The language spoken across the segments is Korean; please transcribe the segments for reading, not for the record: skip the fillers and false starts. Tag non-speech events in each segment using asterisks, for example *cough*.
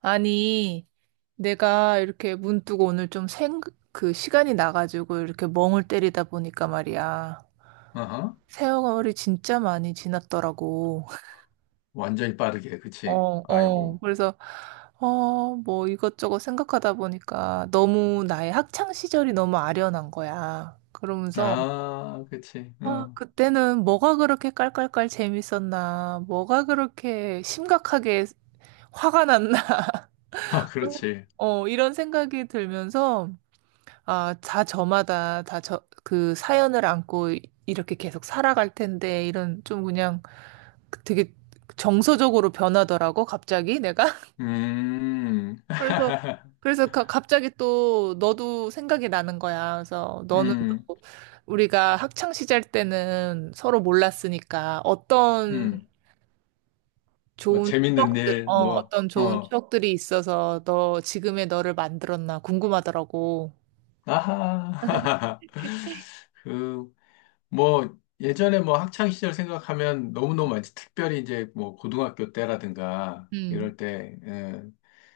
아니, 내가 이렇게 문득 오늘 좀 그 시간이 나가지고 이렇게 멍을 때리다 보니까 말이야. 아하. 세월이 진짜 많이 지났더라고. *laughs* 완전히 빠르게, 그치? 어, 어. 아이고. 그래서, 뭐 이것저것 생각하다 보니까 너무 나의 학창 시절이 너무 아련한 거야. 그러면서, 아, 그치. 아, 어. 그때는 뭐가 그렇게 깔깔깔 재밌었나, 뭐가 그렇게 심각하게 화가 났나, 아, *laughs* 그렇지. 어, 이런 생각이 들면서, 아, 다 저마다 그 사연을 안고 이렇게 계속 살아갈 텐데, 이런 좀 그냥 되게 정서적으로 변하더라고, 갑자기 내가. *laughs* 음. 그래서, *laughs* 갑자기 또 너도 생각이 나는 거야. 그래서 너는 음, 또 우리가 학창 시절 때는 서로 몰랐으니까 음. 뭐, 재밌는 일, 뭐, 어떤 좋은 어. 추억들이 있어서 너, 지금의 너를 만들었나 궁금하더라고. 아하. *laughs* 그, 뭐, 예전에 뭐 학창 시절 생각하면 너무너무 많지. 특별히 이제 뭐 고등학교 때라든가 음, 이럴 때, 예,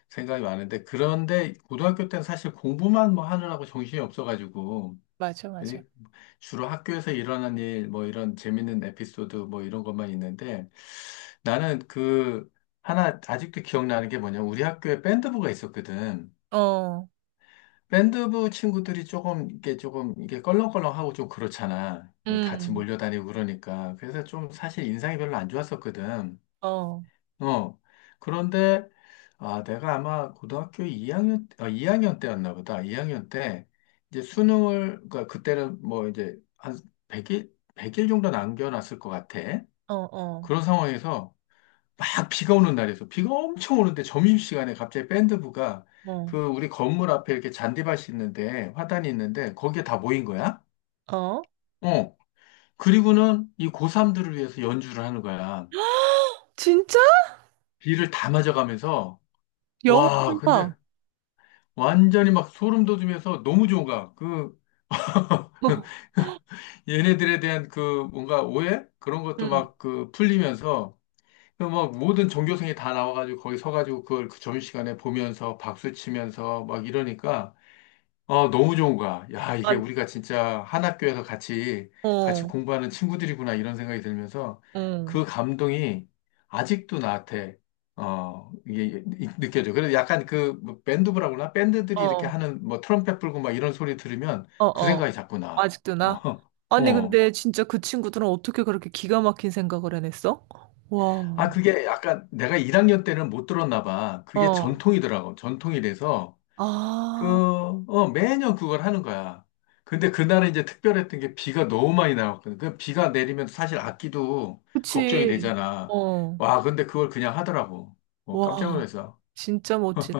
생각이 많은데. 그런데 고등학교 때는 사실 공부만 뭐 하느라고 정신이 없어가지고. 맞아, 맞아. 예, 주로 학교에서 일어난 일, 뭐 이런 재밌는 에피소드, 뭐 이런 것만 있는데 나는 그 하나 아직도 기억나는 게 뭐냐. 우리 학교에 밴드부가 있었거든. 어, 밴드부 친구들이 조금 이게 껄렁껄렁하고 좀 그렇잖아. 이게 같이 음. 몰려다니고 그러니까. 그래서 좀 사실 인상이 별로 안 좋았었거든. 어, 어. 그런데, 아, 내가 아마 고등학교 2학년, 아, 학년 때였나 보다. 2학년 때, 이제 수능을, 그러니까 그때는 뭐 이제 한 100일, 백일 정도 남겨놨을 것 같아. 어, 어, 그런 상황에서 막 비가 오는 날이었어. 비가 엄청 오는데 점심시간에 갑자기 밴드부가 어, 그 우리 건물 앞에 이렇게 잔디밭이 있는데, 화단이 있는데, 거기에 다 모인 거야. 어. 어. 그리고는 이 고3들을 위해서 연주를 하는 거야. 진짜? 비를 다 맞아가면서, 영어 와, 근데 봐. 완전히 막 소름 돋으면서 너무 좋은 거야. 그 어, *laughs* 얘네들에 대한 그 뭔가 오해? 그런 것도 응. 막 그 풀리면서 그막 모든 종교생이 다 나와가지고 거기 서가지고 그걸 그 점심시간에 보면서 박수 치면서 막 이러니까 어, 너무 좋은 거야. 야, 아, 이게 우리가 진짜 한 학교에서 같이, 같이 어, 공부하는 친구들이구나, 이런 생각이 들면서 응. 그 감동이 아직도 나한테, 어, 이게 느껴져. 그래서 약간 그뭐 밴드부라고 그러나? 밴드들이 이렇게 어, 하는 뭐 트럼펫 불고 막 이런 소리 들으면 어, 그 어. 생각이 자꾸 나. 아직도 나? 어, *laughs* 아니, 어. 근데 진짜 그 친구들은 어떻게 그렇게 기가 막힌 생각을 해냈어? 아, 와, 그게 약간 내가 1학년 때는 못 들었나 봐. 그게 어. 전통이더라고. 전통이 돼서. 그, 아, 어, 매년 그걸 하는 거야. 근데 그날은 이제 특별했던 게 비가 너무 많이 나왔거든. 그 비가 내리면 사실 악기도 걱정이 그치. 되잖아. 어, 와, 근데 그걸 그냥 하더라고. 어, 깜짝 와, 놀라서. 진짜 멋지네.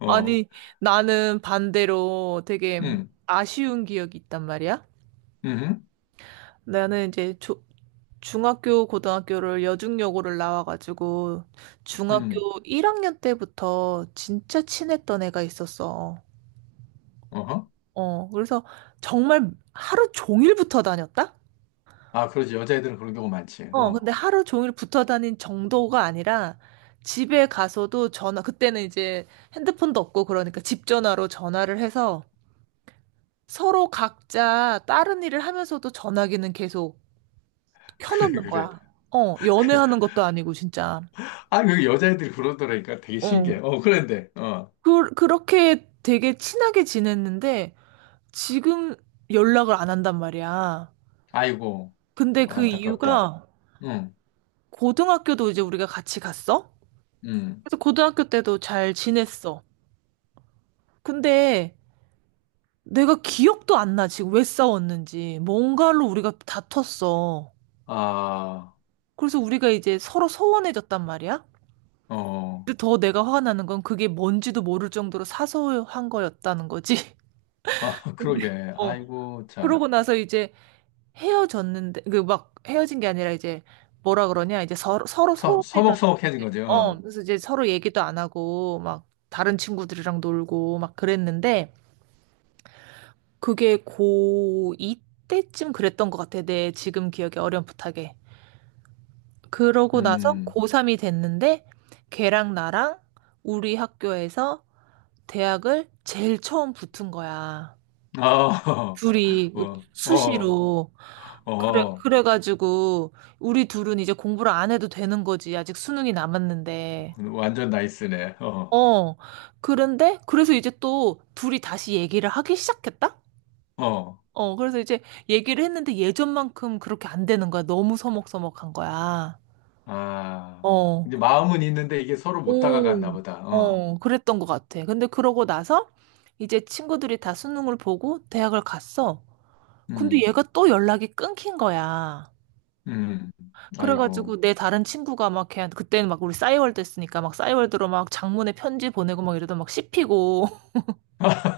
어, 아니, 나는 반대로 되게 음, 아쉬운 기억이 있단 말이야. 음, 나는 이제 조, 중학교, 고등학교를 여중여고를 나와가지고 음, 중학교 1학년 때부터 진짜 친했던 애가 있었어. 어허. 어, 그래서 정말 하루 종일 붙어 다녔다? 아, 그러지. 여자애들은 그런 경우 많지. 어, 어, 근데 하루 종일 붙어 다닌 정도가 아니라 집에 가서도 전화, 그때는 이제 핸드폰도 없고 그러니까 집 전화로 전화를 해서 서로 각자 다른 일을 하면서도 전화기는 계속 *laughs* 그래, 켜놓는 그래, 거야. 어, 그래. 연애하는 것도 아니고 진짜. 아, 그 여자애들이 그러더라니까 되게 어. 신기해. 어, 그런데, 어, 그렇게 되게 친하게 지냈는데 지금 연락을 안 한단 말이야. 아이고, 근데 그 안타깝다. 이유가 응, 고등학교도 이제 우리가 같이 갔어? 응, 그래서 고등학교 때도 잘 지냈어. 근데 내가 기억도 안 나, 지금 왜 싸웠는지. 뭔가로 우리가 다퉜어. 아, 그래서 우리가 이제 서로 서운해졌단 말이야. 어. 근데 더 내가 화가 나는 건 그게 뭔지도 모를 정도로 사소한 거였다는 거지. *laughs* 아, *laughs* 근데 그러게. 어. 아이고, 참. 그러고 나서 이제 헤어졌는데 그 막 헤어진 게 아니라 이제 뭐라 그러냐 이제 서로 서, 소홀해졌 서먹서먹해진 거죠. 어 어. 그래서 이제 서로 얘기도 안 하고 막 다른 친구들이랑 놀고 막 그랬는데 그게 고2 때쯤 그랬던 것 같아 내 지금 기억에 어렴풋하게 그러고 나서 음, 고3이 됐는데 걔랑 나랑 우리 학교에서 대학을 제일 처음 붙은 거야 아, 어, 둘이 *laughs* 어, 수시로 어, 그래 어, 그래가지고 우리 둘은 이제 공부를 안 해도 되는 거지. 아직 수능이 남았는데. 완전 나이스네. 어, 어. 그런데 그래서 이제 또 둘이 다시 얘기를 하기 시작했다? 어, 어. 그래서 이제 얘기를 했는데 예전만큼 그렇게 안 되는 거야. 너무 서먹서먹한 거야. 아, 어. 이제 마음은 있는데 이게 서로 못 다가갔나 오. 보다. 어, 어. 그랬던 것 같아. 근데 그러고 나서 이제 친구들이 다 수능을 보고 대학을 갔어. 근데 음, 얘가 또 연락이 끊긴 거야. 음, 아이고, 그래가지고 내 다른 친구가 막 걔한테 그때는 막 우리 싸이월드 했으니까 막 싸이월드로 막 장문의 편지 보내고 막 이러다 막 씹히고 *laughs* *laughs*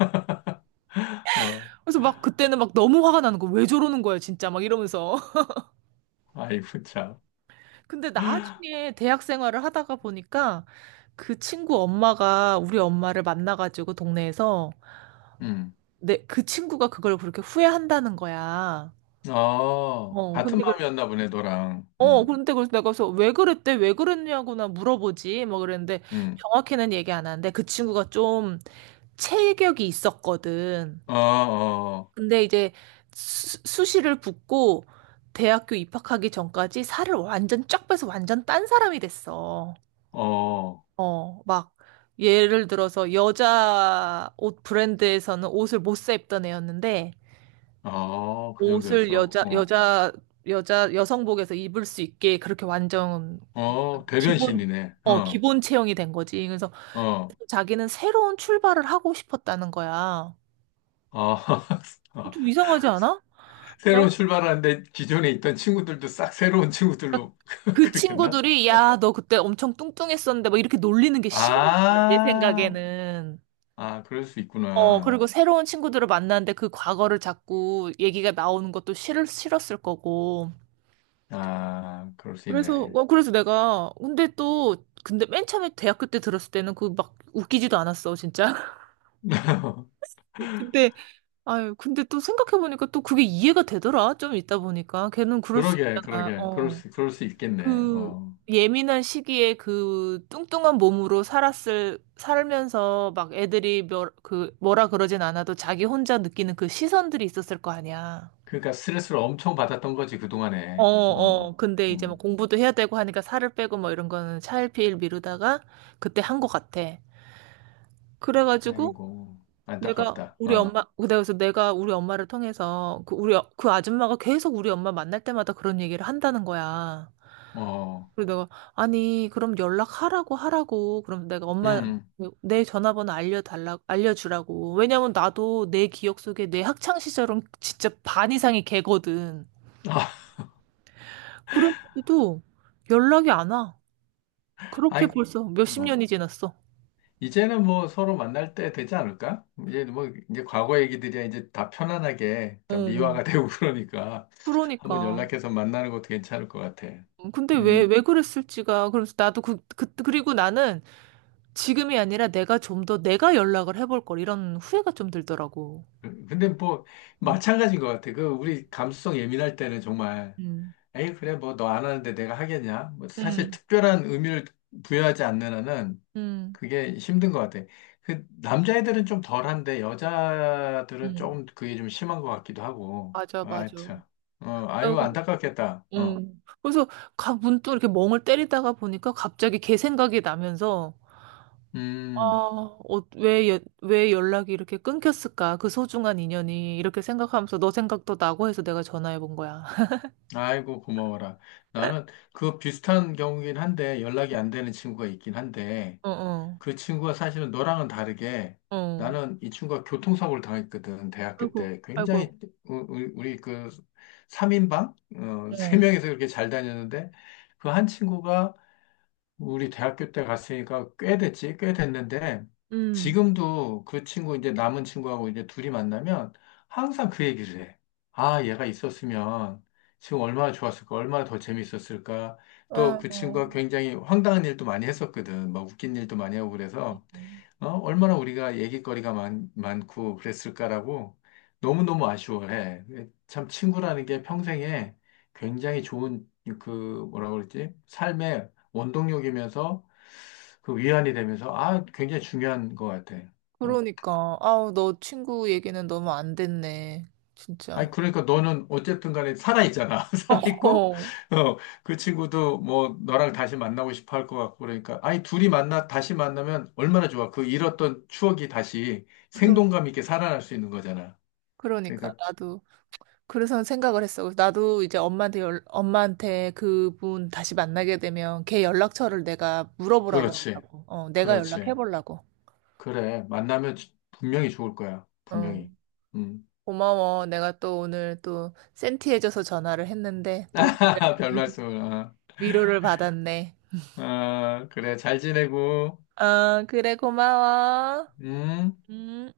어, 그래서 막 그때는 막 너무 화가 나는 거 왜 저러는 거야 진짜 막 이러면서 아이고, 참, *laughs* 근데 나중에 대학 생활을 하다가 보니까 그 친구 엄마가 우리 엄마를 만나가지고 동네에서 음, 내 그 친구가 그걸 그렇게 후회한다는 거야. 어, 어, 같은 근데 그, 마음이었나 보네, 너랑. 근데 그래서 내가 그래서 왜 그랬대? 왜 그랬냐고 나 물어보지? 뭐 그랬는데 음, 정확히는 얘기 안 하는데 그 친구가 좀 체격이 있었거든. 어, 어, 근데 이제 수시를 붙고 대학교 입학하기 전까지 살을 완전 쫙 빼서 완전 딴 사람이 됐어. 어, 어, 막 예를 들어서 여자 옷 브랜드에서는 옷을 못사 입던 애였는데 어, 그 옷을 정도였어. 여자 어, 여자 여자 여성복에서 입을 수 있게 그렇게 완전 어, 기본 대변신이네. 어, 기본 체형이 된 거지. 그래서 어. 자기는 새로운 출발을 하고 싶었다는 거야. 아, *laughs* 어, 아, 좀 이상하지 않아? 새로운 나 출발하는데 기존에 있던 친구들도 싹 새로운 막 친구들로 *laughs* 그 그러겠나? 친구들이 야, 너 그때 엄청 뚱뚱했었는데 막 이렇게 놀리는 게 싫은 거야, 내 아, 생각에는. 아, 그럴 수 어, 있구나. 그리고 새로운 친구들을 만났는데 그 과거를 자꾸 얘기가 나오는 것도 싫었을 거고. 아, 그럴 수 그래서, 있네. 어, 그래서 내가, 근데 또, 근데 맨 처음에 대학교 때 들었을 때는 그 막 웃기지도 않았어, 진짜. *laughs* *laughs* 근데, 아유, 근데 또 생각해보니까 또 그게 이해가 되더라, 좀 있다 보니까. 걔는 그럴 수 그러게, 있잖아, 그러게, 그럴 어. 수, 그럴 수 있겠네. 그 어, 예민한 시기에 그 뚱뚱한 몸으로 살면서 막 애들이 그 뭐라 그러진 않아도 자기 혼자 느끼는 그 시선들이 있었을 거 아니야. 그러니까 스트레스를 엄청 받았던 거지 어, 그동안에. 어, 어. 근데 이제 뭐 음, 공부도 해야 되고 하니까 살을 빼고 뭐 이런 거는 차일피일 미루다가 그때 한 것 같아. 그래가지고 아이고, 안타깝다. 어, 그래서 내가 우리 엄마를 통해서 그 우리, 그 아줌마가 계속 우리 엄마 만날 때마다 그런 얘기를 한다는 거야. 어, 그리고 내가 아니 그럼 연락하라고 하라고 그럼 내가 엄마 음, 내 전화번호 알려달라 알려주라고 왜냐면 나도 내 기억 속에 내 학창 시절은 진짜 반 이상이 걔거든 아, 그런데도 연락이 안 와 *laughs* 그렇게 아이, 벌써 몇십 어. 년이 지났어 이제는 뭐 서로 만날 때 되지 않을까? 이제 뭐 이제 과거 얘기들이야 이제 다 편안하게 다 어 미화가 *laughs* 되고 그러니까 한번 그러니까 연락해서 만나는 것도 괜찮을 것 같아. 근데 왜 음, 왜 그랬을지가 그래서 나도 그리고 나는 지금이 아니라 내가 좀 더 내가 연락을 해볼 걸 이런 후회가 좀 들더라고 근데 뭐 응 마찬가지인 것 같아. 그 우리 감수성 예민할 때는 정말 응 에이 그래 뭐 너 안 하는데 내가 하겠냐? 뭐 사실 응 특별한 의미를 부여하지 않는 한은 응 그게 힘든 것 같아. 그 남자애들은 좀 덜한데 여자들은 응. 조금 그게 좀 심한 것 같기도 하고. 맞아, 아, 맞아. 야, 참. 어, 그, 아유, 안타깝겠다. 어. 그래서 가, 문득 이렇게 멍을 때리다가 보니까 갑자기 걔 생각이 나면서 음, 왜 연락이 이렇게 끊겼을까? 그 소중한 인연이 이렇게 생각하면서 너 생각도 나고 해서 내가 전화해 본 거야. 아이고, 고마워라. 나는 *laughs* 그 비슷한 경우긴 한데 연락이 안 되는 친구가 있긴 한데 어, 어, 그 친구가 사실은 너랑은 다르게 어. 나는 이 친구가 교통사고를 당했거든. 대학교 아이고, 때 아이고, 굉장히 우리 그삼인방 어, 아이고. 어. *laughs* 세명이서 그렇게 잘 다녔는데 그 한 친구가 우리 대학교 때 갔으니까 꽤 됐지, 꽤 됐는데, 음. 지금도 그 친구, 이제 남은 친구하고 이제 둘이 만나면 항상 그 얘기를 해. 아, 얘가 있었으면 지금 얼마나 좋았을까, 얼마나 더 재밌었을까. 또 아, 그 어. 친구가 굉장히 황당한 일도 많이 했었거든. 막 웃긴 일도 많이 하고 그래서, 어, 얼마나 우리가 얘기거리가 많고 그랬을까라고 너무너무 아쉬워해. 참 친구라는 게 평생에 굉장히 좋은 그 뭐라 그러지? 삶의 원동력이면서 그 위안이 되면서 아 굉장히 중요한 것 같아. 그러니까. 아우, 너 친구 얘기는 너무 안 됐네. 아니 진짜. 그러니까 너는 어쨌든 간에 살아있잖아. *laughs* 살아있고 어, 어, 그 친구도 뭐 너랑 다시 만나고 싶어 할 것 같고 그러니까 아니 둘이 만나 다시 만나면 얼마나 좋아. 그 잃었던 추억이 다시 그러, 생동감 있게 살아날 수 있는 거잖아. 그러니까. 그러니까 나도. 그래서 생각을 했어. 그래서 나도 이제 엄마한테 그분 다시 만나게 되면 걔 연락처를 내가 물어보라고 그렇지. 하려고. 어, 내가 연락해 그렇지. 보려고. 그래. 만나면 분명히 좋을 거야. 분명히. 응. 음. 고마워. 내가 또 오늘 또 센티해져서 전화를 했는데 또 *laughs* 별 *laughs* 말씀을. 아, 위로를 받았네. 아, 그래. 잘 지내고. 아, 그래, 고마워. 음. 음.